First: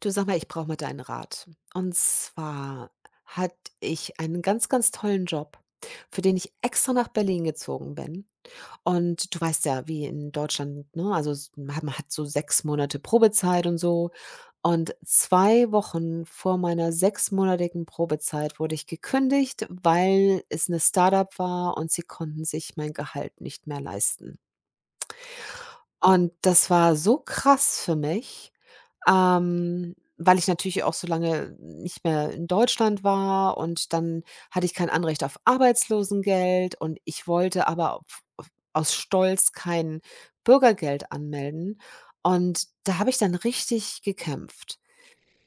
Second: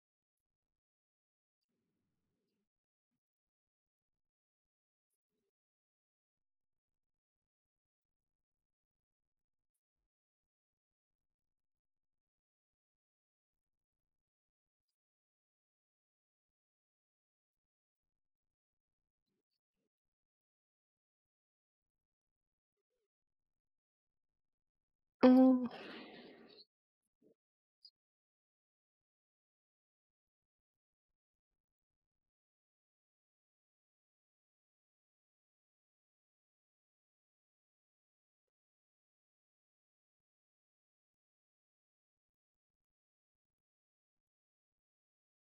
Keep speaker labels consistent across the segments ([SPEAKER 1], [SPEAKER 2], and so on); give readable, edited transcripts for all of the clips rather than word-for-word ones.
[SPEAKER 1] Du, sag mal, ich brauche mal deinen Rat. Und zwar hatte ich einen ganz, ganz tollen Job, für den ich extra nach Berlin gezogen bin. Und du weißt ja, wie in Deutschland, ne? Also, man hat so sechs Monate Probezeit und so. Und zwei Wochen vor meiner sechsmonatigen Probezeit wurde ich gekündigt, weil es eine Startup war und sie konnten sich mein Gehalt nicht mehr leisten.
[SPEAKER 2] Oh,
[SPEAKER 1] Und das war so krass für mich, weil ich natürlich auch so lange nicht mehr in Deutschland war, und dann hatte ich kein Anrecht auf Arbeitslosengeld, und ich wollte aber auf aus Stolz kein Bürgergeld anmelden. Und da habe ich dann richtig gekämpft.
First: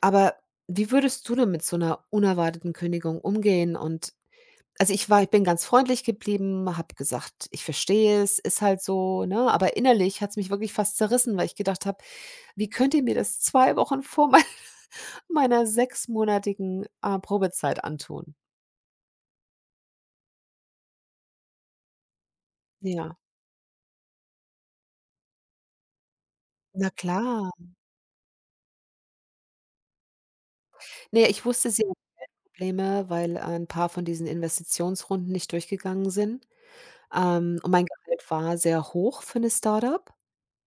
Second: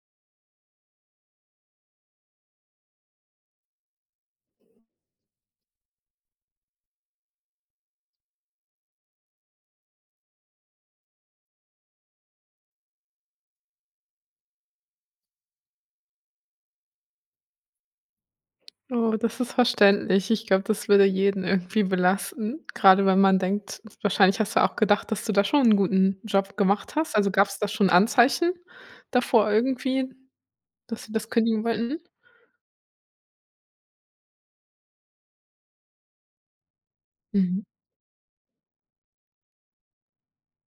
[SPEAKER 1] Aber wie würdest du denn mit so einer unerwarteten Kündigung umgehen? Und also, ich bin ganz freundlich geblieben, habe gesagt: „Ich verstehe es, ist halt so", ne? Aber innerlich hat es mich wirklich fast zerrissen, weil ich gedacht habe: „Wie könnt ihr mir das 2 Wochen vor mei meiner sechsmonatigen, Probezeit antun?"
[SPEAKER 2] oh, das ist verständlich. Ich glaube, das würde jeden irgendwie belasten. Gerade,
[SPEAKER 1] Ja,
[SPEAKER 2] wenn man denkt, wahrscheinlich hast du auch gedacht, dass du da schon einen guten Job
[SPEAKER 1] na
[SPEAKER 2] gemacht hast. Also, gab
[SPEAKER 1] klar.
[SPEAKER 2] es da schon Anzeichen davor irgendwie, dass sie
[SPEAKER 1] Ne,
[SPEAKER 2] das
[SPEAKER 1] ich
[SPEAKER 2] kündigen
[SPEAKER 1] wusste, sie hat
[SPEAKER 2] wollten?
[SPEAKER 1] Probleme, weil ein paar von diesen Investitionsrunden nicht durchgegangen sind. Ähm,
[SPEAKER 2] Mhm,
[SPEAKER 1] und mein Gehalt war sehr hoch für 'ne Startup.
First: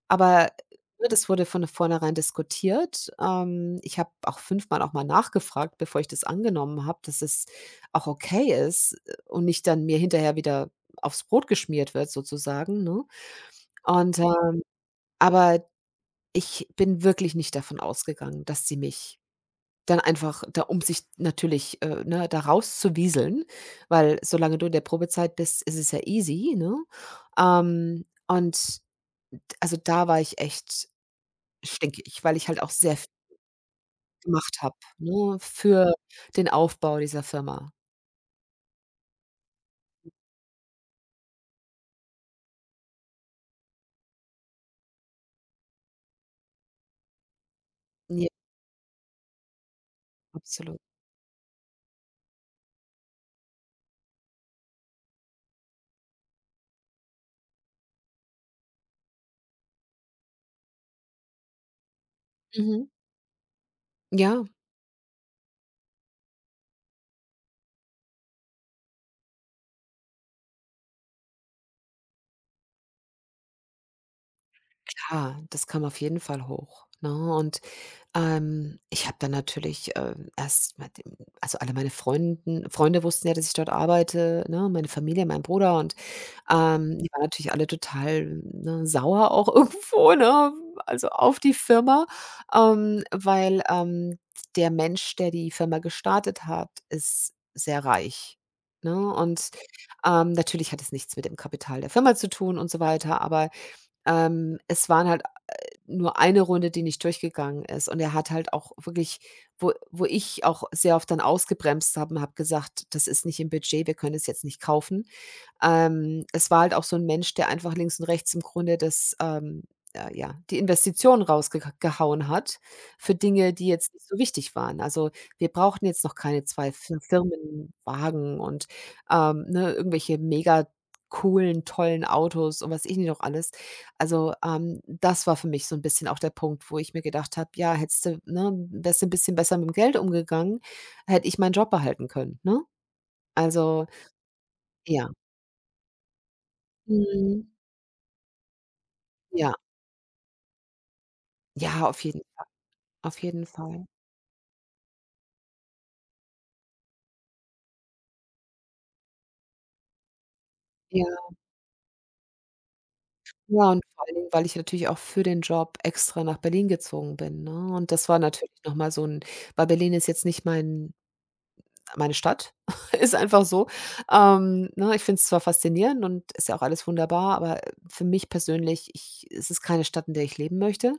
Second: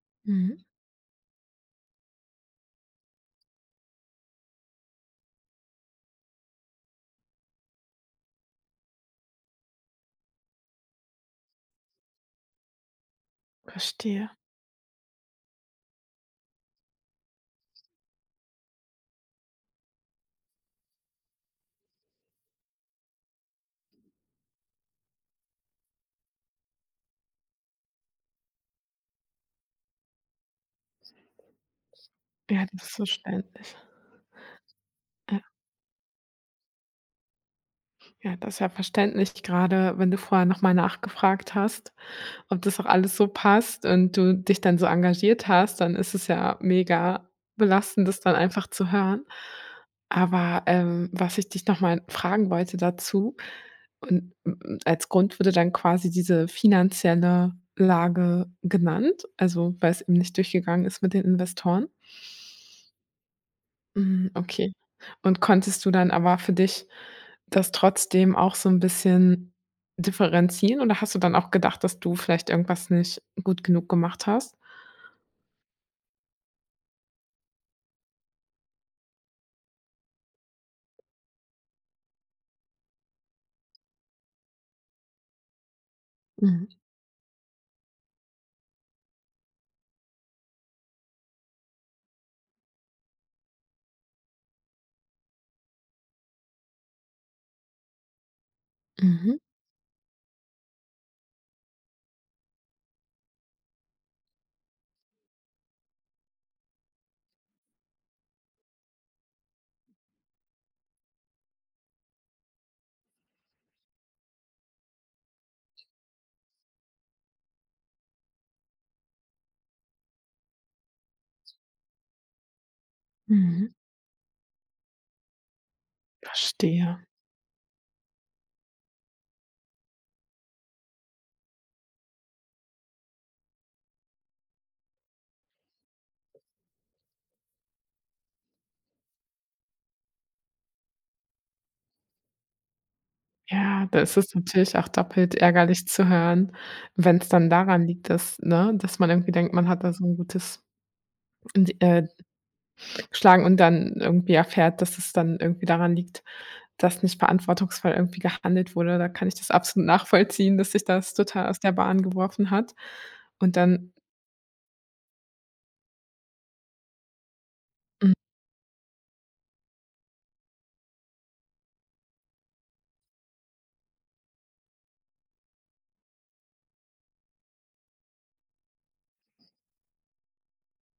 [SPEAKER 1] Aber,
[SPEAKER 2] mhm,
[SPEAKER 1] ne, das wurde von vornherein diskutiert. Ich habe auch fünfmal auch mal nachgefragt, bevor ich das angenommen habe, dass es auch okay ist, und nicht dann mir hinterher wieder aufs Brot geschmiert wird sozusagen, ne? Und,
[SPEAKER 2] verstehe.
[SPEAKER 1] aber ich bin wirklich nicht davon ausgegangen, dass sie mich dann einfach da um sich natürlich, ne, da rauszuwieseln, weil solange du in der Probezeit bist, ist es ja easy, ne? Und also, da war ich echt, denke ich, weil ich halt
[SPEAKER 2] Ja,
[SPEAKER 1] auch
[SPEAKER 2] das ist
[SPEAKER 1] sehr viel
[SPEAKER 2] verständlich.
[SPEAKER 1] gemacht habe, ne,
[SPEAKER 2] Ja,
[SPEAKER 1] für den Aufbau dieser Firma.
[SPEAKER 2] ja, das ist ja verständlich. Gerade, wenn du vorher noch mal nachgefragt hast, ob das auch alles so passt und du dich dann so engagiert hast, dann ist es ja mega belastend, das
[SPEAKER 1] Ja,
[SPEAKER 2] dann einfach zu hören. Aber,
[SPEAKER 1] absolut.
[SPEAKER 2] was ich dich nochmal fragen wollte dazu und m als Grund wurde dann quasi diese finanzielle Lage genannt, also, weil es eben nicht durchgegangen ist mit den Investoren?
[SPEAKER 1] Mhm.
[SPEAKER 2] Mhm,
[SPEAKER 1] Ja,
[SPEAKER 2] okay. Und konntest du dann aber für dich das trotzdem auch so 'n bisschen differenzieren oder hast du dann auch gedacht, dass du vielleicht irgendwas nicht gut genug gemacht hast?
[SPEAKER 1] klar, das kam auf jeden Fall hoch, ne? Und, ich habe dann natürlich, erst mit dem also, alle meine Freunde wussten ja, dass ich dort arbeite, ne, meine Familie, mein Bruder. Und
[SPEAKER 2] Mhm,
[SPEAKER 1] Die waren natürlich alle total, ne, sauer auch, irgendwo, ne, also auf die Firma, weil, der Mensch, der die Firma gestartet hat, ist sehr reich, ne?
[SPEAKER 2] mhm,
[SPEAKER 1] Und, natürlich hat es nichts mit dem Kapital der Firma zu tun und so weiter, aber, es waren halt nur eine Runde, die nicht durchgegangen ist. Und er hat halt auch wirklich, wo ich auch sehr oft dann ausgebremst habe und habe gesagt: „Das ist nicht im Budget, wir können es jetzt nicht kaufen." Es war halt auch so 'n Mensch, der einfach links und rechts im Grunde das, ja, die Investition rausgeka gehauen hat für Dinge, die
[SPEAKER 2] mhm,
[SPEAKER 1] jetzt nicht so wichtig waren. Also, wir brauchten jetzt noch keine 2
[SPEAKER 2] verstehe.
[SPEAKER 1] Firmen, Wagen und, ne, irgendwelche mega coolen, tollen Autos und was weiß ich nicht noch alles. Also, das war für mich so 'n bisschen auch der Punkt, wo ich mir gedacht habe: „Ja, hättest du, ne, wärst du 'n bisschen besser mit'm Geld umgegangen, hätte ich meinen Job behalten können", ne? Also,
[SPEAKER 2] Ja, da ist es natürlich auch
[SPEAKER 1] ja.
[SPEAKER 2] doppelt ärgerlich zu hören, wenn's
[SPEAKER 1] Mhm.
[SPEAKER 2] dann daran liegt, dass ne, dass man irgendwie
[SPEAKER 1] Ja.
[SPEAKER 2] denkt, man hat da so 'n gutes, d
[SPEAKER 1] Ja, auf
[SPEAKER 2] Schlagen
[SPEAKER 1] jeden
[SPEAKER 2] und
[SPEAKER 1] Fall.
[SPEAKER 2] dann irgendwie erfährt, dass es dann irgendwie daran liegt. Dass nicht verantwortungsvoll irgendwie gehandelt wurde, da kann ich das absolut nachvollziehen, dass sich
[SPEAKER 1] Ja,
[SPEAKER 2] das total aus der Bahn geworfen hat. Und
[SPEAKER 1] ja, und
[SPEAKER 2] dann
[SPEAKER 1] vor allen Dingen, weil ich natürlich auch für den Job extra nach Berlin gezogen bin, ne? Und das war natürlich noch mal so 'n weil Berlin ist jetzt nicht meine Stadt, ist einfach so. Ne, ich finde es zwar faszinierend und ist ja auch alles wunderbar, aber für mich persönlich, ich es ist keine Stadt, in der ich leben möchte.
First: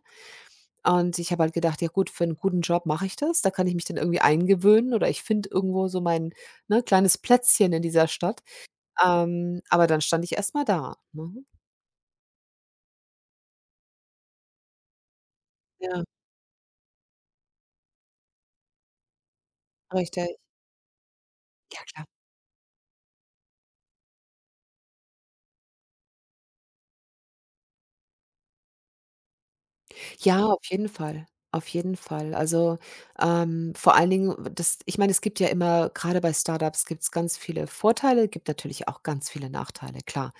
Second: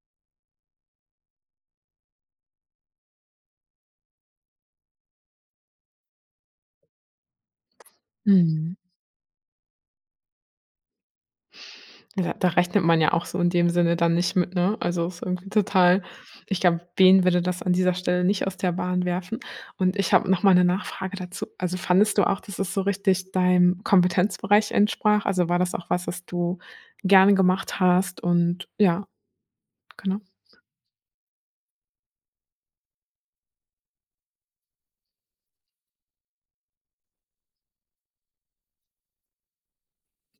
[SPEAKER 1] Und ich habe halt gedacht: „Ja gut, für 'n guten Job mache ich das. Da kann ich mich dann irgendwie eingewöhnen oder ich finde irgendwo so mein, ne, kleines Plätzchen in dieser Stadt."
[SPEAKER 2] mhm,
[SPEAKER 1] Aber dann stand ich erst mal da, ne?
[SPEAKER 2] ja, da rechnet man ja auch so in dem Sinne dann nicht mit, ne? Also, ist irgendwie total,
[SPEAKER 1] Ja,
[SPEAKER 2] ich glaube, wen würde das an dieser Stelle nicht aus der Bahn werfen? Und ich habe
[SPEAKER 1] richtig.
[SPEAKER 2] noch mal 'ne Nachfrage dazu. Also,
[SPEAKER 1] Ja, klar.
[SPEAKER 2] fandest du auch, dass es so richtig deinem Kompetenzbereich entsprach? Also, war das auch was, was du gerne gemacht hast und ja, genau.
[SPEAKER 1] Ja, auf jeden Fall. Auf jeden Fall. Also, vor allen Dingen, das, ich meine, es gibt ja immer, gerade bei Startups gibt es ganz viele Vorteile, gibt natürlich auch ganz viele Nachteile, klar.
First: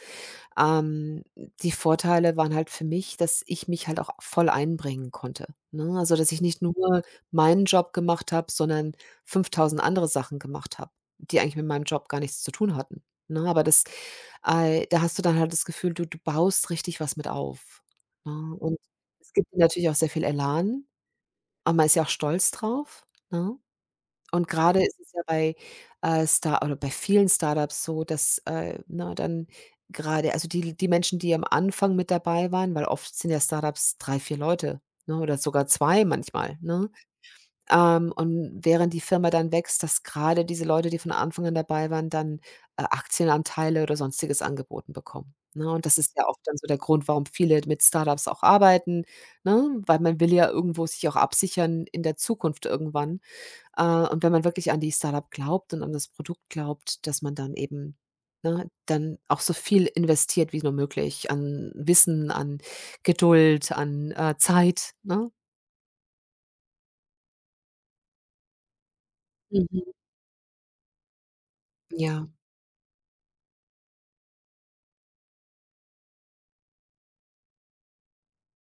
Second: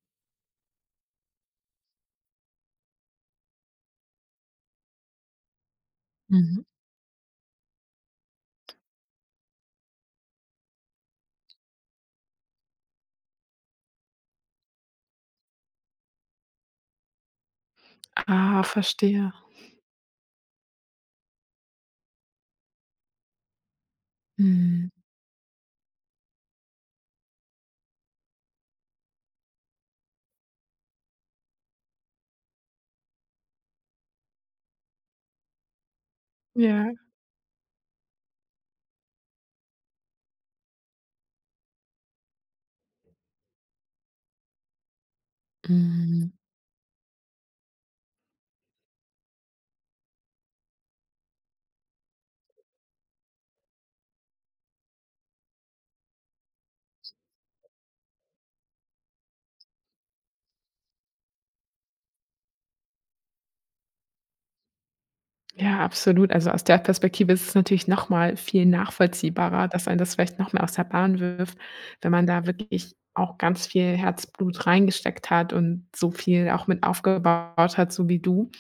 [SPEAKER 1] Ähm, die Vorteile waren halt für mich, dass ich mich halt auch voll einbringen konnte, ne? Also, dass ich nicht
[SPEAKER 2] Mhm.
[SPEAKER 1] nur meinen Job gemacht habe, sondern 5.000 andere Sachen gemacht habe, die eigentlich mit meinem Job gar nichts zu tun hatten, ne? Aber da hast du dann halt das Gefühl, du baust richtig was mit auf, ne?
[SPEAKER 2] Ah,
[SPEAKER 1] Und es
[SPEAKER 2] verstehe.
[SPEAKER 1] gibt dir natürlich auch sehr viel Elan, aber man ist ja auch stolz drauf, ne? Und gerade
[SPEAKER 2] Mhm.
[SPEAKER 1] ist es ja bei vielen Startups so, dass, ne, dann gerade, also die Menschen, die am Anfang mit dabei waren, weil oft sind ja Startups drei, 4 Leute, ne, oder sogar 2 manchmal, ne?
[SPEAKER 2] Ja.
[SPEAKER 1] Und während die Firma dann wächst, dass gerade diese Leute, die von Anfang an dabei waren, dann, Aktienanteile oder Sonstiges angeboten bekommen, ne? Und das ist ja
[SPEAKER 2] Mhm.
[SPEAKER 1] oft dann so der Grund, warum viele mit Startups auch arbeiten, ne? Weil man will ja irgendwo sich auch absichern in der Zukunft irgendwann. Äh, und wenn man wirklich an die Startup glaubt und an das Produkt glaubt, dass man dann eben, ne, dann auch so viel investiert wie nur möglich, an Wissen, an Geduld, an, Zeit, ne?
[SPEAKER 2] Ja, absolut. Also, aus der Perspektive ist es natürlich noch mal viel nachvollziehbarer, dass
[SPEAKER 1] Mhm.
[SPEAKER 2] einen das vielleicht noch mehr aus der Bahn wirft, wenn man
[SPEAKER 1] Ja.
[SPEAKER 2] da wirklich auch ganz viel Herzblut reingesteckt hat und so viel auch mit aufgebaut hat, so wie du.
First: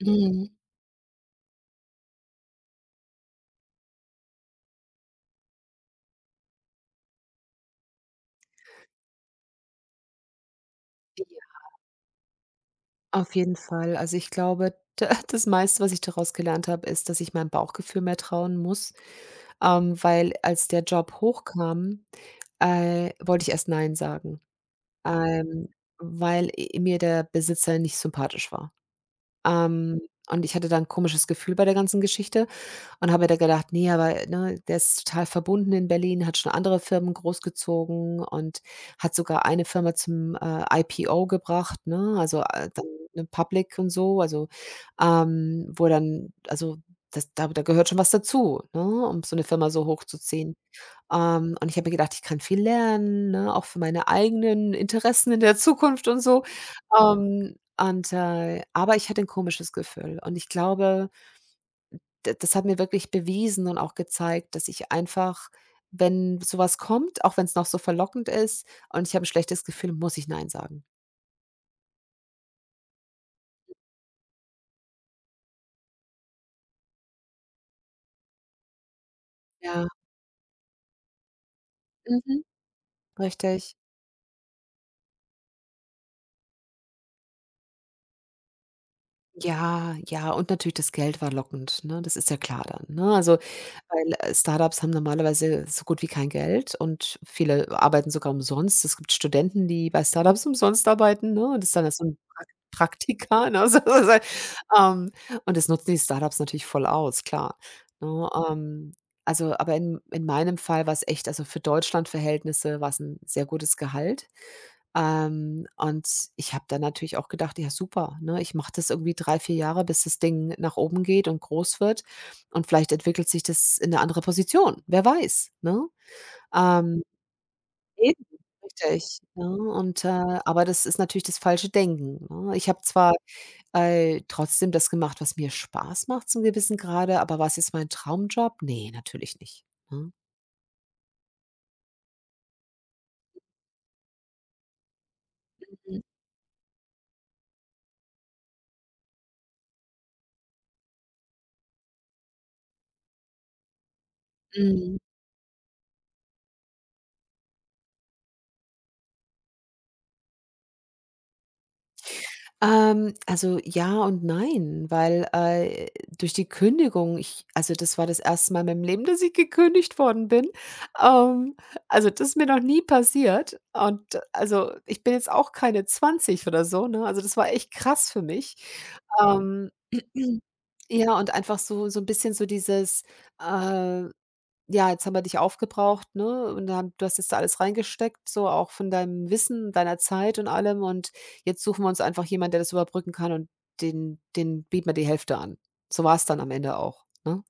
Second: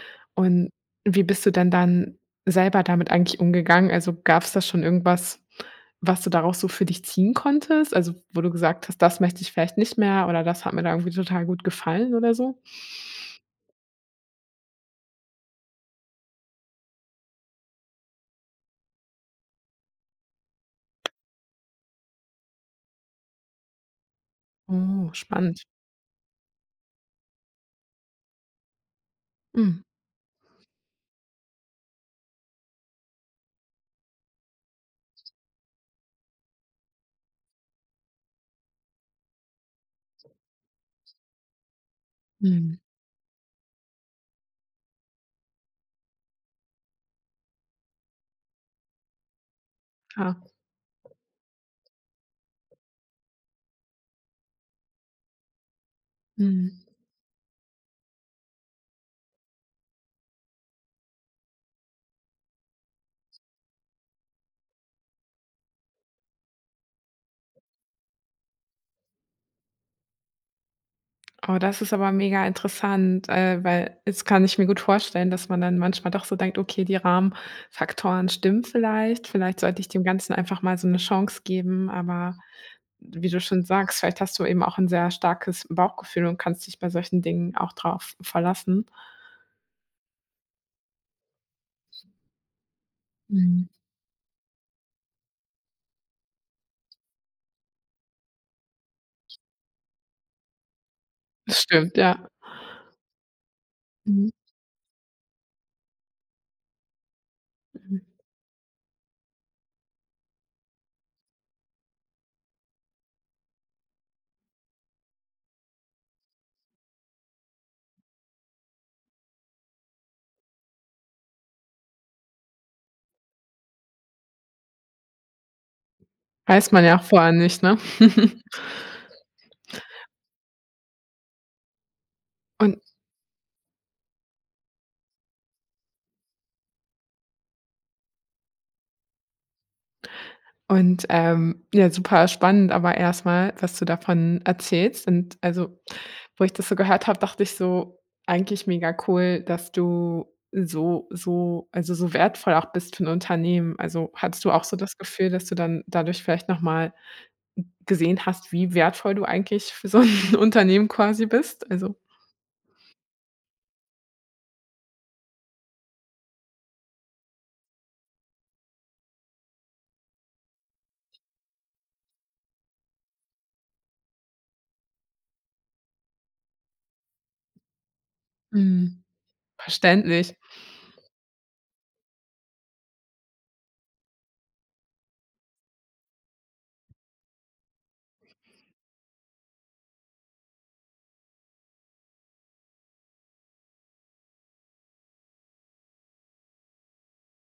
[SPEAKER 1] Mhm.
[SPEAKER 2] Und wie bist du denn dann selber damit eigentlich umgegangen? Also, gab es da schon irgendwas, was du daraus so für dich ziehen konntest? Also, wo du gesagt hast: „Das möchte ich vielleicht nicht mehr“ oder „Das hat mir da irgendwie total gut gefallen“ oder so?
[SPEAKER 1] Auf jeden Fall. Also, ich glaube, d das meiste, was ich daraus gelernt habe, ist, dass ich meinem Bauchgefühl mehr trauen muss, weil, als der Job hochkam, wollte ich erst „Nein" sagen,
[SPEAKER 2] Oh, spannend.
[SPEAKER 1] ähm, weil i mir der Besitzer nicht sympathisch war.
[SPEAKER 2] Mhm.
[SPEAKER 1] Ähm, und ich hatte dann 'n komisches Gefühl bei der ganzen Geschichte. Und habe mir dann gedacht: „Nee, aber, ne, der ist total verbunden in Berlin, hat schon andere Firmen großgezogen und hat sogar eine Firma zum, IPO gebracht", ne? Also,
[SPEAKER 2] Mhm.
[SPEAKER 1] dann, ne, Public und so, also, wo dann, also, das da gehört schon was dazu, ne, um so eine Firma so
[SPEAKER 2] Klar.
[SPEAKER 1] hochzuziehen. Und ich habe mir gedacht, ich kann viel lernen, ne, auch für meine eigenen Interessen in der Zukunft und so.
[SPEAKER 2] Mhm.
[SPEAKER 1] Aber ich hatte ein komisches Gefühl, und ich glaube, d das hat mir wirklich bewiesen und auch gezeigt, dass ich einfach, wenn sowas kommt, auch wenn es noch so verlockend ist und ich habe ein schlechtes Gefühl, muss ich nein sagen
[SPEAKER 2] Oh, das ist aber mega interessant, weil jetzt kann ich mir gut vorstellen, dass man dann manchmal doch so denkt: „Okay, die Rahmenfaktoren stimmen vielleicht. Vielleicht sollte
[SPEAKER 1] Ja,
[SPEAKER 2] ich dem Ganzen einfach mal so eine Chance geben.“ Aber
[SPEAKER 1] mhm,
[SPEAKER 2] wie du schon
[SPEAKER 1] richtig.
[SPEAKER 2] sagst, vielleicht hast du eben auch ein sehr starkes Bauchgefühl und kannst dich bei solchen Dingen auch drauf verlassen.
[SPEAKER 1] Ja, ja, und natürlich das Geld war lockend, ne? Das ist ja klar dann, ne? Also
[SPEAKER 2] Mhm.
[SPEAKER 1] weil, Startups haben normalerweise so gut wie kein Geld, und viele arbeiten sogar umsonst. Es gibt Studenten, die bei Startups umsonst arbeiten, ne, und
[SPEAKER 2] Das
[SPEAKER 1] das ist dann als
[SPEAKER 2] stimmt,
[SPEAKER 1] so 'n
[SPEAKER 2] ja.
[SPEAKER 1] Praktika, ne, so, so, so.
[SPEAKER 2] Mhm,
[SPEAKER 1] ähm, und das nutzen die Startups natürlich voll aus, klar,
[SPEAKER 2] mhm.
[SPEAKER 1] ne? Also, aber in meinem Fall war es echt, also, für Deutschland-Verhältnisse war es ein sehr gutes Gehalt. Und ich habe dann natürlich auch gedacht: „Ja super, ne? Ich mache das irgendwie drei, 4 Jahre, bis das Ding nach oben geht und groß wird, und vielleicht entwickelt sich das in eine andere Position. Wer weiß", ne?
[SPEAKER 2] Weiß man ja
[SPEAKER 1] Ähm,
[SPEAKER 2] auch vorher nicht, ne?
[SPEAKER 1] eben, richtig, ne? Und, aber das ist natürlich das falsche Denken, ne? Ich habe
[SPEAKER 2] Und
[SPEAKER 1] zwar, trotzdem das gemacht, was mir Spaß macht zum gewissen Grade, aber war es jetzt mein Traumjob? Ne, natürlich nicht, ne?
[SPEAKER 2] Ja, super spannend aber erstmal was du davon erzählst. Und also,
[SPEAKER 1] Mhm,
[SPEAKER 2] wo ich das so gehört habe, dachte ich so: „Eigentlich mega cool, dass du so wertvoll auch bist für ein Unternehmen.“ Also, hattest du auch so
[SPEAKER 1] mhm.
[SPEAKER 2] das Gefühl, dass du dann dadurch vielleicht noch mal gesehen hast, wie wertvoll du eigentlich für so ein Unternehmen quasi bist? Also
[SPEAKER 1] Also, ja und nein, weil, durch die Kündigung, ich also das war das erste Mal in meinem Leben, dass ich gekündigt worden bin. Ähm, also, das ist mir noch nie passiert, und also, ich bin jetzt auch keine 20 oder so, ne? Also das war echt krass für mich.
[SPEAKER 2] mhm,
[SPEAKER 1] Ähm,
[SPEAKER 2] verständlich.
[SPEAKER 1] ja, und einfach so, ein bisschen so dieses, äh ja, jetzt haben wir dich aufgebraucht, ne? Du hast jetzt da alles reingesteckt, so auch von deinem Wissen, deiner Zeit und allem. Und jetzt suchen wir uns einfach jemanden, der das überbrücken kann, und den bieten wir die Hälfte an. So war es dann am Ende auch, ne?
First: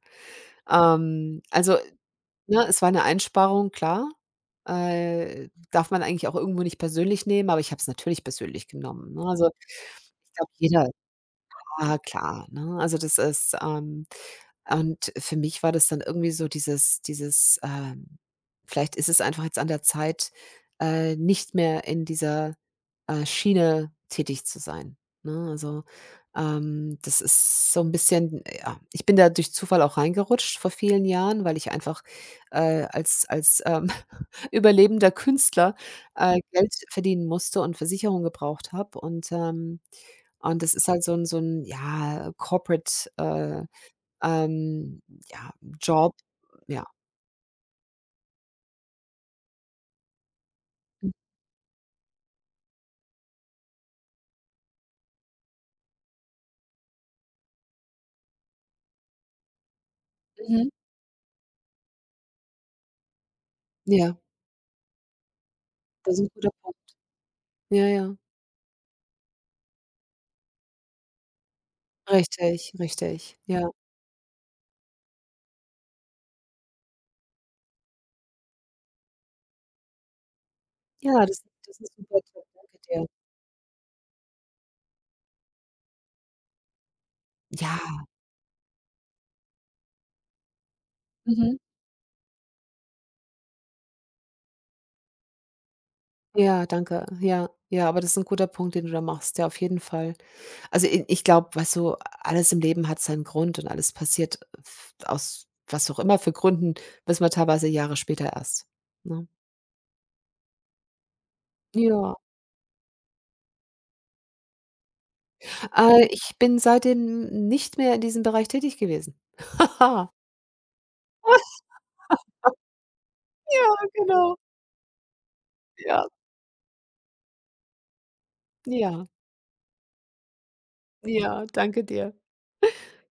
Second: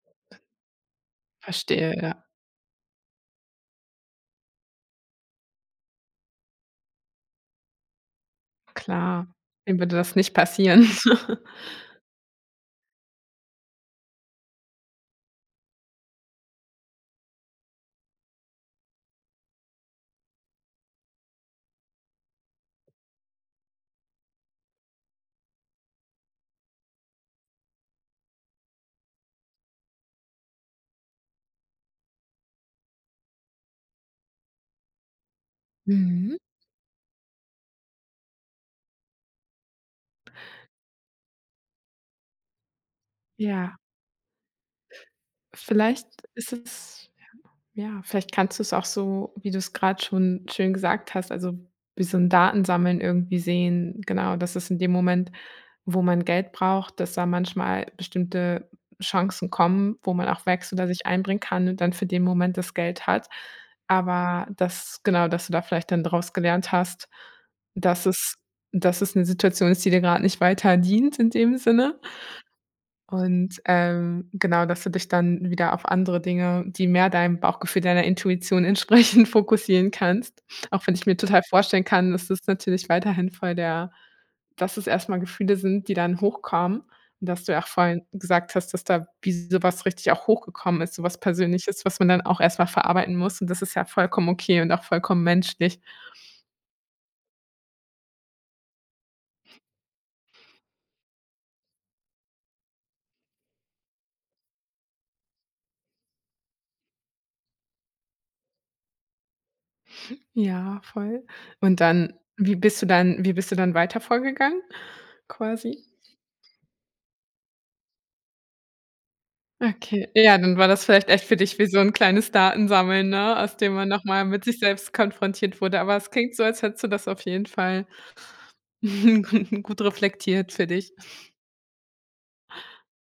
[SPEAKER 1] Also,
[SPEAKER 2] Verstehe, ja,
[SPEAKER 1] ne, es war eine Einsparung, klar. Darf man eigentlich auch irgendwo nicht persönlich nehmen, aber ich habe es natürlich persönlich genommen, ne?
[SPEAKER 2] klar.
[SPEAKER 1] Also,
[SPEAKER 2] Dem würde das nicht
[SPEAKER 1] ich glaube,
[SPEAKER 2] passieren?
[SPEAKER 1] jeder. Ah, klar, ne? Also, das ist, und für mich war das dann irgendwie so dieses, vielleicht ist es einfach jetzt an der Zeit, nicht mehr in dieser, Schiene tätig zu sein, ne? Also, das ist so ein bisschen, ja, ich bin da durch Zufall auch reingerutscht vor vielen Jahren, weil ich einfach, als, überlebender Künstler,
[SPEAKER 2] Mhm.
[SPEAKER 1] Geld verdienen musste und Versicherung gebraucht habe und das ist halt so ein, ja, Corporate,
[SPEAKER 2] Ja,
[SPEAKER 1] ähm, ja,
[SPEAKER 2] vielleicht
[SPEAKER 1] Job,
[SPEAKER 2] ist
[SPEAKER 1] ja.
[SPEAKER 2] es Ja, vielleicht kannst du es auch so, wie du es gerade schon schön gesagt hast, also, wie so 'n Datensammeln irgendwie sehen, genau, dass es in dem Moment, wo man Geld braucht, dass da manchmal bestimmte Chancen kommen, wo man auch
[SPEAKER 1] Mhm.
[SPEAKER 2] wächst oder sich einbringen kann und dann für den Moment das Geld hat.
[SPEAKER 1] Ja,
[SPEAKER 2] Aber das genau, dass du da vielleicht dann
[SPEAKER 1] das ist 'n
[SPEAKER 2] draus
[SPEAKER 1] guter
[SPEAKER 2] gelernt
[SPEAKER 1] Punkt.
[SPEAKER 2] hast,
[SPEAKER 1] Ja,
[SPEAKER 2] dass
[SPEAKER 1] ja.
[SPEAKER 2] es dass es eine Situation ist, die dir gerade nicht weiter dient in dem Sinne.
[SPEAKER 1] Richtig, richtig.
[SPEAKER 2] Und,
[SPEAKER 1] Ja.
[SPEAKER 2] genau, dass du dich dann wieder auf andere Dinge, die mehr deinem Bauchgefühl, deiner Intuition entsprechen, fokussieren kannst. Auch wenn ich mir
[SPEAKER 1] Ja,
[SPEAKER 2] total
[SPEAKER 1] das
[SPEAKER 2] vorstellen
[SPEAKER 1] ist 'n
[SPEAKER 2] kann,
[SPEAKER 1] guter
[SPEAKER 2] dass das
[SPEAKER 1] Tipp, danke
[SPEAKER 2] natürlich
[SPEAKER 1] dir.
[SPEAKER 2] weiterhin voll der, dass es erstmal Gefühle sind, die dann hochkommen und dass du ja auch vorhin
[SPEAKER 1] Ja.
[SPEAKER 2] gesagt hast, dass da wie sowas richtig auch hochgekommen ist, sowas
[SPEAKER 1] Mhm.
[SPEAKER 2] Persönliches, was man dann auch erstmal verarbeiten muss und das ist ja vollkommen okay und auch vollkommen menschlich.
[SPEAKER 1] Ja, danke. Ja, ja, aber das ist 'n guter Punkt, den du da machst, ja, auf jeden Fall. Also, i ich glaube, weißt du, alles im Leben hat seinen Grund und alles passiert, f aus was auch immer für Gründen, wissen wir teilweise Jahre später erst, ne?
[SPEAKER 2] Ja, voll. Und dann
[SPEAKER 1] Ja.
[SPEAKER 2] wie bist du dann weiter vorgegangen quasi?
[SPEAKER 1] Ich bin seitdem nicht mehr in diesem Bereich tätig gewesen.
[SPEAKER 2] Okay, ja, dann war das vielleicht echt für dich wie so 'n kleines Datensammeln, ne, aus
[SPEAKER 1] Ja,
[SPEAKER 2] dem man noch mal
[SPEAKER 1] genau.
[SPEAKER 2] mit sich selbst konfrontiert wurde. Aber
[SPEAKER 1] Ja,
[SPEAKER 2] es klingt so, als hättest du das auf jeden Fall
[SPEAKER 1] ja,
[SPEAKER 2] gut reflektiert für dich.
[SPEAKER 1] ja, danke dir.